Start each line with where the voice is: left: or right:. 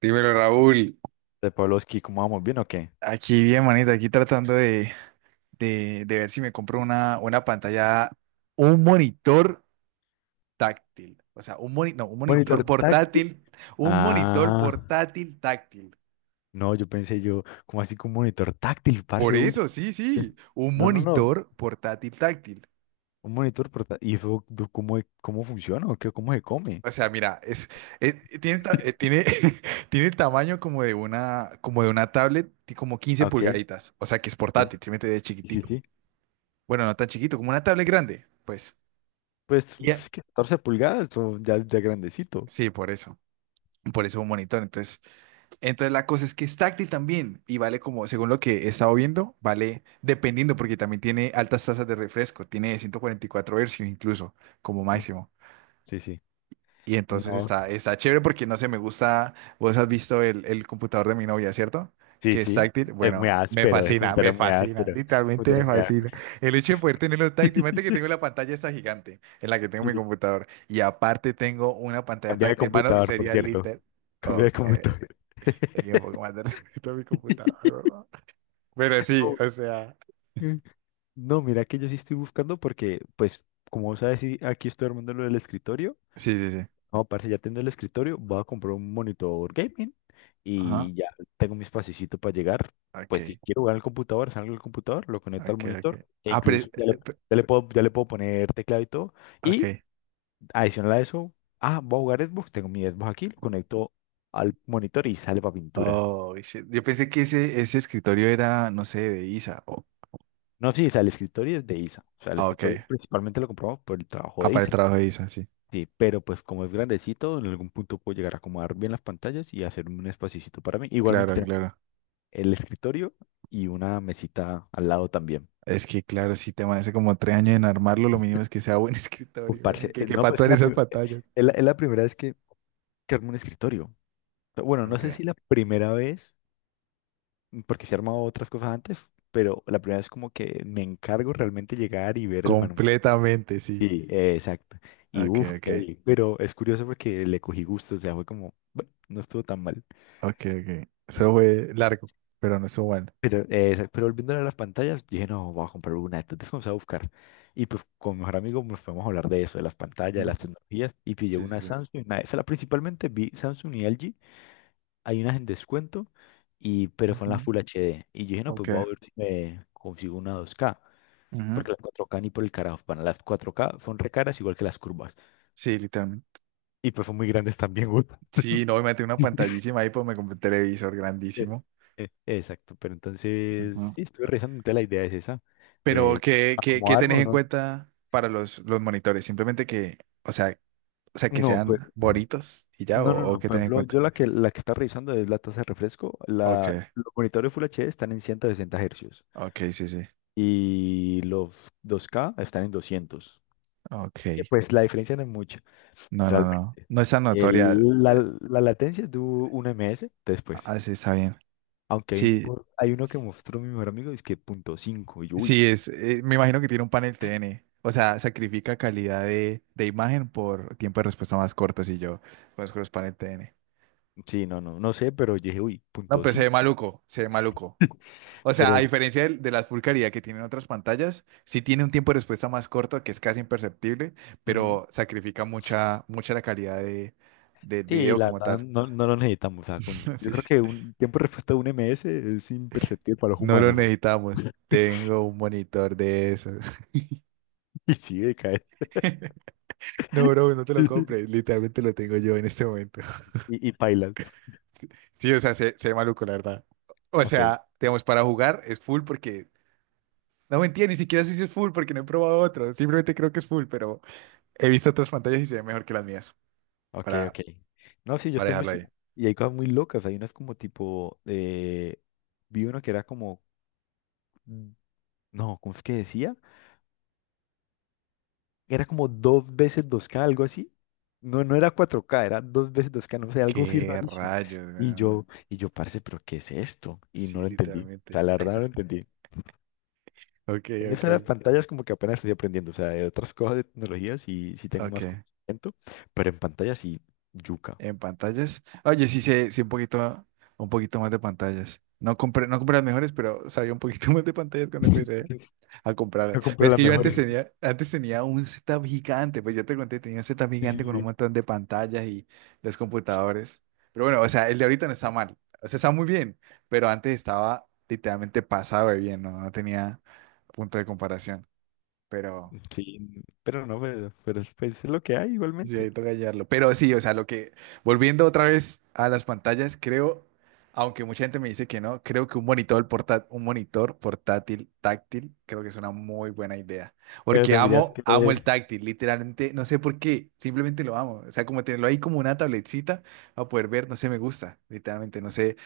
right: Dímelo, Raúl.
left: De Pavlovsky, ¿cómo vamos? ¿Bien o qué?
right: Aquí bien, manito, aquí tratando de ver si me compro una pantalla, un monitor táctil. O sea, un moni, no,
left: Monitor táctil.
right: un monitor
left: Ah,
right: portátil táctil.
left: no, yo pensé yo, ¿cómo así que un monitor táctil,
right: Por
left: parce? Uy,
right: eso, sí, sí, un
left: no, no, no,
right: monitor portátil táctil.
left: un monitor portátil. ¿Y eso, cómo, cómo funciona o qué, cómo se come?
right: O sea, mira, es- tiene, ta- eh, tiene, tiene el tamaño como de una tablet, y como quince
left: Ah, ok,
right: pulgaditas. O sea, que es
left: ok,
right: portátil, se mete de
left: sí, sí,
right: chiquitico.
left: sí.
right: Bueno, no tan chiquito, como una tablet grande, pues.
left: Pues uf, es que 14 pulgadas, o ya, ya grandecito.
right: Sí, por eso. Por eso un monitor. Entonces, la cosa es que es táctil también y vale como, según lo que he estado viendo, vale dependiendo porque también tiene altas tasas de refresco. Tiene 144 Hz incluso como
left: Mm,
right: máximo.
left: sí, sí.
right: Y entonces
left: No,
right: está chévere porque no sé, me gusta. Vos has visto el computador de mi novia, ¿cierto?
left: sí,
right: Que es
left: sí.
right: táctil.
left: Es muy
right: Bueno,
left: áspero, ese
right: me
left: computador es muy
right: fascina,
left: áspero.
right: literalmente me
left: Computador muy
right: fascina.
left: áspero.
right: El hecho de poder tenerlo táctil. Imagínate que tengo la pantalla esta gigante en la que tengo mi
left: Sí.
right: computador. Y aparte tengo una pantalla
left: Cambié de
right: táctil. Mano,
left: computador, por
right: sería
left: cierto.
right: literal.
left: Cambié de
right: Ok,
left: computador.
right: tenía un poco más de respeto a mi computador, ¿no? Pero sí, o sea.
left: No. No, mira que yo sí estoy buscando porque, pues, como vos sabes, sí, aquí estoy armando lo del escritorio.
right: Sí, sí, sí.
left: No, parece ya tengo el escritorio, voy a comprar un monitor gaming
right: Ajá.
left: y ya tengo mi espacito para llegar. Pues si
right: Ok,
left: quiero jugar al computador, salgo del computador, lo conecto al
right: ok,
left: monitor
right: ok.
left: e
right: Ah,
left: incluso ya le,
right: pe-
left: ya le puedo, ya le puedo poner teclado y todo. Y
right: ok.
left: adicional a eso, voy a jugar Xbox, tengo mi Xbox aquí, lo conecto al monitor y sale para pintura.
right: Oh, shit. Yo pensé que ese escritorio era, no sé, de Isa.
left: No, sí, o sea, el escritorio es de Isa. O sea, el
right: Ah, ok.
left: escritorio principalmente lo compramos por el trabajo
right: Ah,
left: de
right: para el
left: Isa.
right: trabajo de Isa, sí.
left: Sí, pero pues como es grandecito, en algún punto puedo llegar a acomodar bien las pantallas y hacer un espacito para mí. Igualmente
right: Claro,
left: tengo
right: claro.
left: el escritorio y una mesita al lado también.
right: Es que, claro, si te hace como 3 años en armarlo, lo mínimo es que sea buen
left: Uf,
right: escritorio, güey,
left: parce,
right: que
left: no,
right: quepa
left: pues es
right: todas
left: la,
right: esas
left: prim-
right: pantallas.
left: es la, es la primera vez que armo un escritorio. Pero bueno, no
right: Ok.
left: sé si la primera vez, porque se he armado otras cosas antes, pero la primera vez como que me encargo realmente llegar y ver el manual.
right: Completamente, sí.
left: Sí, exacto. Y
right: Ok,
left: uff,
right: ok.
left: pero es curioso porque le cogí gusto, o sea, fue como, bueno, no estuvo tan mal.
right: Ok, ok. Eso fue largo, pero no estuvo bueno.
left: Pero, exacto, pero volviendo a las pantallas, dije, no, voy a comprar una de estas, entonces vamos a buscar. Y pues con mi mejor amigo nos podemos hablar de eso, de las pantallas, de
right: Ujú.
left: las tecnologías, y pillé
right: Sí,
left: una de
right: sí, sí.
left: Samsung, una de Sala, principalmente vi Samsung y LG, hay unas en descuento, y, pero son las
right: Ujú.
left: Full HD. Y yo dije, no,
right: Ok.
left: pues voy a ver si me consigo una 2K,
right: Ujú.
left: porque las 4K ni por el carajo, van las 4K son re caras igual que las curvas,
right: Sí, literalmente.
left: y pues son muy grandes también, güey.
right: Sí, no, me metí una pantallísima ahí, pues me compré un televisor
left: Eh,
right: grandísimo.
left: Exacto, pero entonces,
right: Ujú.
left: sí, estuve revisando, entonces la idea es esa,
right: Pero,
left: eh,
right: ¿qué
left: acomodarme
right: tenés
left: o
right: en
left: no.
right: cuenta para los monitores? Simplemente que, o sea, o sea, que
left: No, pues,
right: sean bonitos y ya, o,
left: no, no, no.
right: o qué
left: Por
right: tenés en
left: ejemplo,
right: cuenta.
left: yo la que está revisando es la tasa de refresco.
right: Ok,
left: Los monitores Full HD están en 160 Hz
right: ok, sí, sí.
left: y los 2K están en 200.
right: Ok.
left: Y pues la diferencia no es mucha,
right: No, no, no.
left: realmente.
right: No es tan notoria.
left: El- la, la latencia es de un ms después.
right: Ah, sí, está bien.
left: Aunque hay, un,
right: Sí,
left: por- hay uno que mostró mi mejor amigo, es que punto .5. Y yo, uy,
right: sí, es. Me imagino que tiene un panel T N. O sea, sacrifica calidad de imagen por tiempo de respuesta más corto si yo conozco los panel T N.
left: sí, no, no, no sé, pero yo dije, uy,
right: No,
left: punto
right: pues se ve
left: .5.
right: maluco, se ve maluco. O sea, a
left: Pero,
right: diferencia de la Full calidad que tienen otras pantallas, sí tiene un tiempo de respuesta más corto que es casi imperceptible,
left: ujú,
right: pero sacrifica mucha, mucha la calidad del
left: sí,
right: video
left: la
right: como
left: verdad
right: tal.
left: no lo necesitamos. O sea, yo
right: Sí.
left: creo que un tiempo de respuesta de un MS es imperceptible para los
right: No lo
left: humanos. O sea,
right: necesitamos. Tengo un monitor de esos.
left: y sí, decae.
right: No, bro, no te lo compres. Literalmente lo tengo yo en este momento.
left: Y pailas.
right: Sí, o sea, se ve maluco, la verdad. O
left: Ok,
right: sea, digamos, para jugar es full porque... No mentira, ni siquiera sé si es full porque no he probado otro. Simplemente creo que es full, pero he visto otras pantallas y se ve mejor que las mías.
left: ok,
right: Para,
left: ok. No, sí, yo
right: para
left: estaba
right: dejarlo ahí.
left: investigando. Y hay cosas muy locas. Hay unas como tipo, vi uno que era como, mm, no, ¿cómo es que decía? Era como dos veces dos k algo así. No, no era cuatro k era dos veces dos k no sé, algo así
right: Qué
left: rarísimo.
right: rayos, weón.
left: Parce, ¿pero qué es esto? Y no
right: Sí,
left: lo entendí. O
right: literalmente.
left: sea, la verdad no lo entendí.
right: Ok,
left: En
right: ok,
left: eso de las pantallas como que apenas estoy aprendiendo, o sea, de otras cosas de tecnología sí, sí tengo
right: ok.
left: más conocimiento, pero en pantalla sí, yuca.
right: En pantallas. Oye, sí sé, sí, un poquito más de pantallas. No compré las mejores, pero sabía un poquito más de pantallas cuando empecé a comprarlas.
left: No
right: Pero
left: compré
right: es
left: las
right: que yo antes
left: mejores.
right: tenía, antes tenía un setup gigante, pues ya te conté, tenía un setup
left: Sí,
right: gigante
left: sí,
right: con un
left: sí.
right: montón de pantallas y los computadores. Pero bueno, o sea, el de ahorita no está mal. O sea, está muy bien, pero antes estaba literalmente pasado de bien, ¿no? No tenía punto de comparación. Pero
left: Sí, pero no, pero pues, es lo que hay
right: sí,
left: igualmente.
right: ahí toca hallarlo. Pero sí, o sea, lo que, volviendo otra vez a las pantallas, creo, aunque mucha gente me dice que no, creo que un monitor portátil táctil, creo que es una muy buena idea.
left: Pero
right: Porque
left: tendrías
right: amo,
left: que...
right: amo el táctil, literalmente, no sé por qué, simplemente lo amo. O sea, como tenerlo ahí como una tabletcita a poder ver, no sé, me gusta, literalmente, no sé,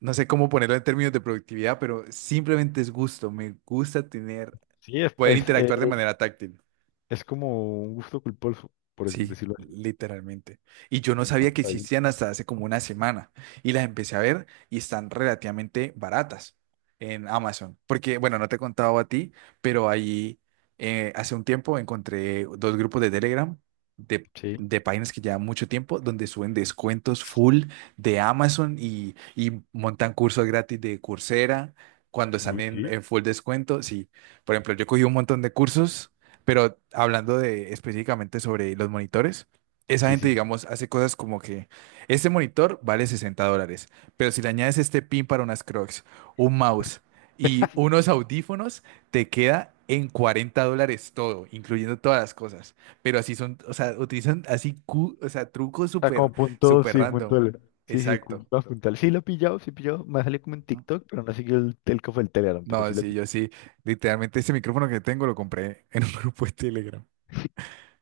right: no sé cómo ponerlo en términos de productividad, pero simplemente es gusto, me gusta tener,
left: Sí, es,
right: poder
left: es, eh,
right: interactuar de manera táctil.
left: es como un gusto culposo, por
right: Sí,
left: decirlo así.
right: literalmente. Y yo no
left: Ah,
right: sabía que
left: está bien.
right: existían hasta hace como una semana. Y las empecé a ver y están relativamente baratas en Amazon. Porque, bueno, no te he contado a ti, pero ahí hace un tiempo encontré dos grupos de Telegram de,
left: Sí,
right: de páginas que llevan mucho tiempo donde suben descuentos full de Amazon y montan cursos gratis de Coursera cuando están
left: uy,
right: en,
left: sí,
right: en full descuento. Sí, por ejemplo, yo cogí un montón de cursos. Pero hablando de específicamente sobre los monitores, esa
left: sí,
right: gente,
left: sí.
right: digamos, hace cosas como que este monitor vale $60, pero si le añades este pin para unas Crocs, un mouse y unos audífonos, te queda en $40 todo, incluyendo todas las cosas. Pero así son, o sea, utilizan así, o sea, trucos
left: Está
right: súper,
left: como punto,
right: súper
left: sí,
right: random.
left: punto L. Sí, sí,
right: Exacto.
left: punto puntual. Sí lo he pillado, sí he pillado. Me salió como en TikTok, pero no he seguido el telco del Telegram, pero
right: No,
left: sí lo he
right: sí, yo sí, literalmente este micrófono que tengo lo compré en un grupo de Telegram.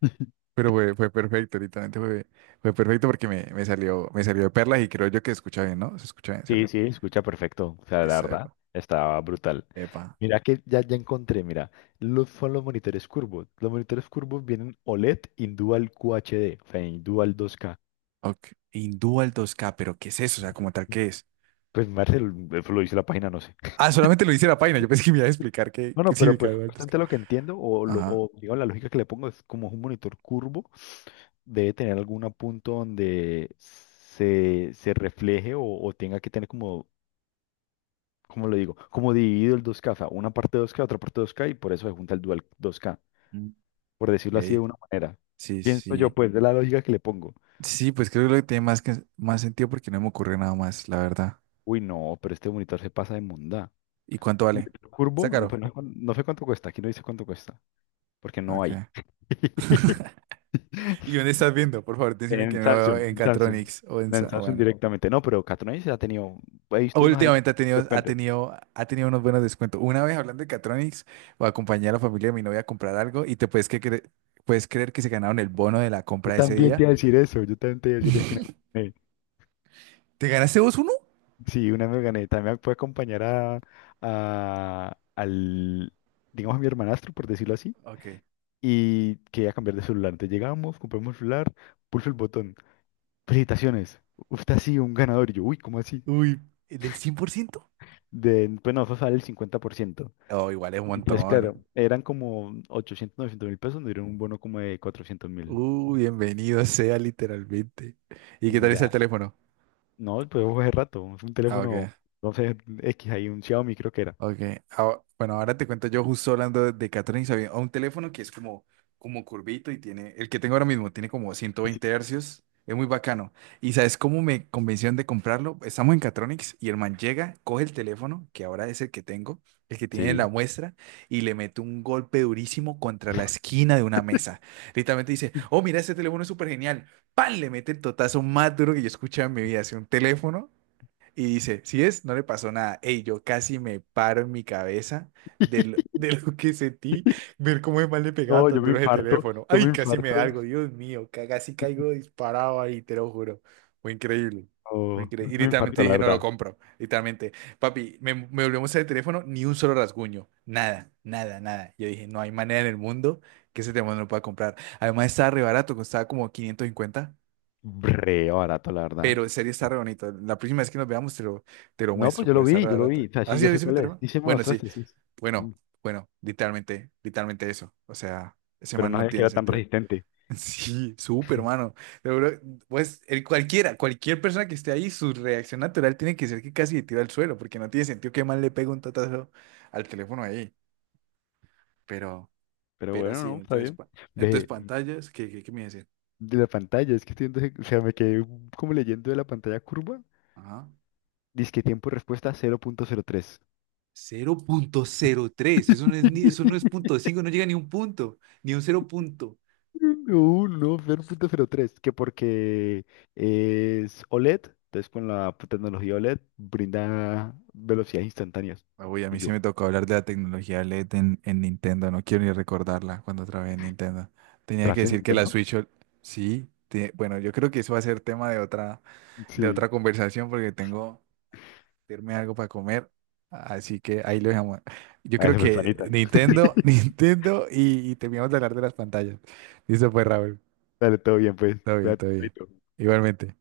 left: pillado.
right: Pero fue perfecto, literalmente fue perfecto porque me salió de perlas y creo yo que se escucha bien, ¿no? Se escucha bien,
left: Sí,
right: ¿cierto?
left: sí, escucha perfecto. O sea, la
right: Listo,
left: verdad,
right: epa,
left: estaba brutal.
right: epa.
left: Mira que ya, ya encontré, mira, son los monitores curvos. Los monitores curvos vienen OLED in Dual QHD, o sea, in Dual 2K.
right: Ok. Hindú al 2K, pero ¿qué es eso? O sea, como tal, ¿qué es?
left: Pues Marcel, eso lo dice la página, no sé.
right: Ah, solamente lo dice la página. Yo pensé que me iba a explicar qué
left: Bueno, pero
right: significa
left: pues
right: Hindú al 2K.
left: bastante lo que entiendo,
right: Ajá.
left: o digamos, la lógica que le pongo es como es un monitor curvo, debe tener algún punto donde se refleje o tenga que tener como, como lo digo, como dividido el 2K, o sea, una parte 2K, otra parte 2K, y por eso se junta el Dual 2K.
right: Mm,
left: Por decirlo así de
right: ok.
left: una manera.
right: Sí,
left: Pienso yo,
right: sí.
left: pues, de la lógica que le pongo.
right: Sí, pues creo que lo que tiene más sentido porque no me ocurre nada más, la verdad.
left: Uy, no, pero este monitor se pasa de mondá.
right: ¿Y cuánto vale?
left: Monitor
right: ¿Está
left: curvo, no, pues,
right: caro?
left: no sé cuánto cuesta, aquí no dice cuánto cuesta, porque no
right: Ok.
left: hay.
right: ¿Y dónde estás viendo? Por favor, decime que
left: En
right: no
left: Samsung,
right: en
left: en Samsung.
right: Catronics o en...
left: No, en Samsung
right: Bueno.
left: directamente. No, pero Catonais ha tenido, he visto unos ahí.
right: Últimamente ha
left: Te
right: tenido, ha
left: cuente.
right: tenido, ha tenido unos buenos descuentos. Una vez hablando de Catronics, acompañé a la familia de mi novia a comprar algo y te puedes, que cre- puedes creer que se ganaron el bono de la
left: Yo
right: compra de ese
left: también te
right: día.
left: iba a decir eso, yo también te iba a decir eso. Que una vez me gané.
right: ¿Te ganaste vos uno?
left: Sí, una vez me gané. También puede acompañar a, a- al, digamos, a mi hermanastro, por decirlo así
right: Ok.
left: y quería cambiar de celular. Entonces llegamos, compramos el celular, pulso el botón. Felicitaciones, usted ha sido un ganador. Y yo, uy, ¿cómo así?
right: Uy, ¿el del 100%?
left: De, pues no, fue sale el 50%.
right: Oh, igual es un
left: Y pues claro,
right: montón.
left: eran como 800 900 mil pesos, nos dieron un bono como de 400.000.
right: Uy, bienvenido sea literalmente. ¿Y qué
left: Y
right: tal está el
left: ya,
right: teléfono?
left: no, pues fue hace rato, es un
right: Ah,
left: teléfono,
right: ok.
left: no sé, X, ahí un Xiaomi creo que era.
right: Ok, ah, bueno, ahora te cuento yo justo hablando de Catherine Sabine, a un teléfono que es como curvito y tiene, el que tengo ahora mismo tiene como ciento
left: Y sí.
right: veinte hercios, es muy bacano. ¿Y sabes cómo me convencieron de comprarlo? Estamos en Catronics y el man llega, coge el teléfono, que ahora es el que tengo, el que tiene en la
left: Sí.
right: muestra, y le mete un golpe durísimo contra la esquina de una mesa. Literalmente dice, oh, mira, este teléfono es súper genial. Pan. Le mete el totazo más duro que yo he escuchado en mi vida. Hace un teléfono y dice, no le pasó nada. Ey, yo casi me paro en mi cabeza de lo que sentí, ver cómo es mal le pegaba
left: No,
right: tan
left: yo me
right: duro ese
left: infarto,
right: teléfono.
left: yo me
right: Ay, casi me
left: infarto.
right: da algo, Dios mío, casi caigo disparado ahí, te lo juro. Fue increíble.
left: Oh,
right: Y
left: me
right: literalmente
left: infarto, la
right: dije, no lo
left: verdad.
right: compro. Literalmente, papi, me volvió a mostrar el teléfono, ni un solo rasguño. Nada, nada, nada. Yo dije, no hay manera en el mundo que ese teléfono no lo pueda comprar. Además, estaba re barato, costaba como 550,
left: Re barato, la verdad.
right: pero en serio está re bonito. La próxima vez que nos veamos te lo
left: No, pues
right: muestro,
left: yo
right: pero
left: lo
right: está
left: vi,
right: re
left: yo lo vi.
right: barata.
left: O sea,
right: ¿Ah,
left: sí,
right: sí,
left: yo sé
right: viste mi
left: cuál es.
right: teléfono?
left: Sí, sí me lo
right: Bueno, sí.
left: mostraste, sí. Mm.
right: Bueno, bueno, literalmente, literalmente eso. O sea, ese
left: Pero
right: man
left: no
right: no
left: sabía que
right: tiene
left: era tan
right: sentido.
left: resistente.
right: Sí, súper, mano. Seguro, pues cualquier persona que esté ahí, su reacción natural tiene que ser que casi le tira al suelo, porque no tiene sentido que mal le pegue un tatazo al teléfono ahí. Pero,
left: Pero
right: pero
left: bueno,
right: sí,
left: no, está
right: entonces,
left: bien.
right: entonces
left: Ve,
right: pantallas, ¿qué me iba a decir?
left: de la pantalla, es que o sea, me quedé como leyendo de la pantalla curva.
right: Ajá.
left: Dice que tiempo de respuesta 0.03.
right: Cero punto cero tres, eso no es ni, eso no es punto cinco, no llega ni un punto, ni un cero punto.
left: No, no, 0.03. Que porque es OLED, entonces con la tecnología OLED brinda velocidades instantáneas.
right: Ah, uy, a
left: Y
right: mí sí
left: yo,
right: me tocó hablar de la tecnología LED en Nintendo. No quiero ni recordarla cuando trabajé en Nintendo. Tenía que
left: tras de
right: decir que la
left: Nintendo.
right: Switch, OL- sí. Bueno, yo creo que eso va a ser tema de otra,
left: Sí,
right: conversación porque tengo que irme algo para comer. Así que ahí lo dejamos. Yo
left: a
right: creo
left: la
right: que
left: personita.
right: Nintendo, Nintendo y terminamos de hablar de las pantallas. Listo, pues, Raúl.
left: Dale, todo bien, pues.
right: Todo bien,
left: Cuídate,
right: todo bien.
left: Pablito.
right: Igualmente.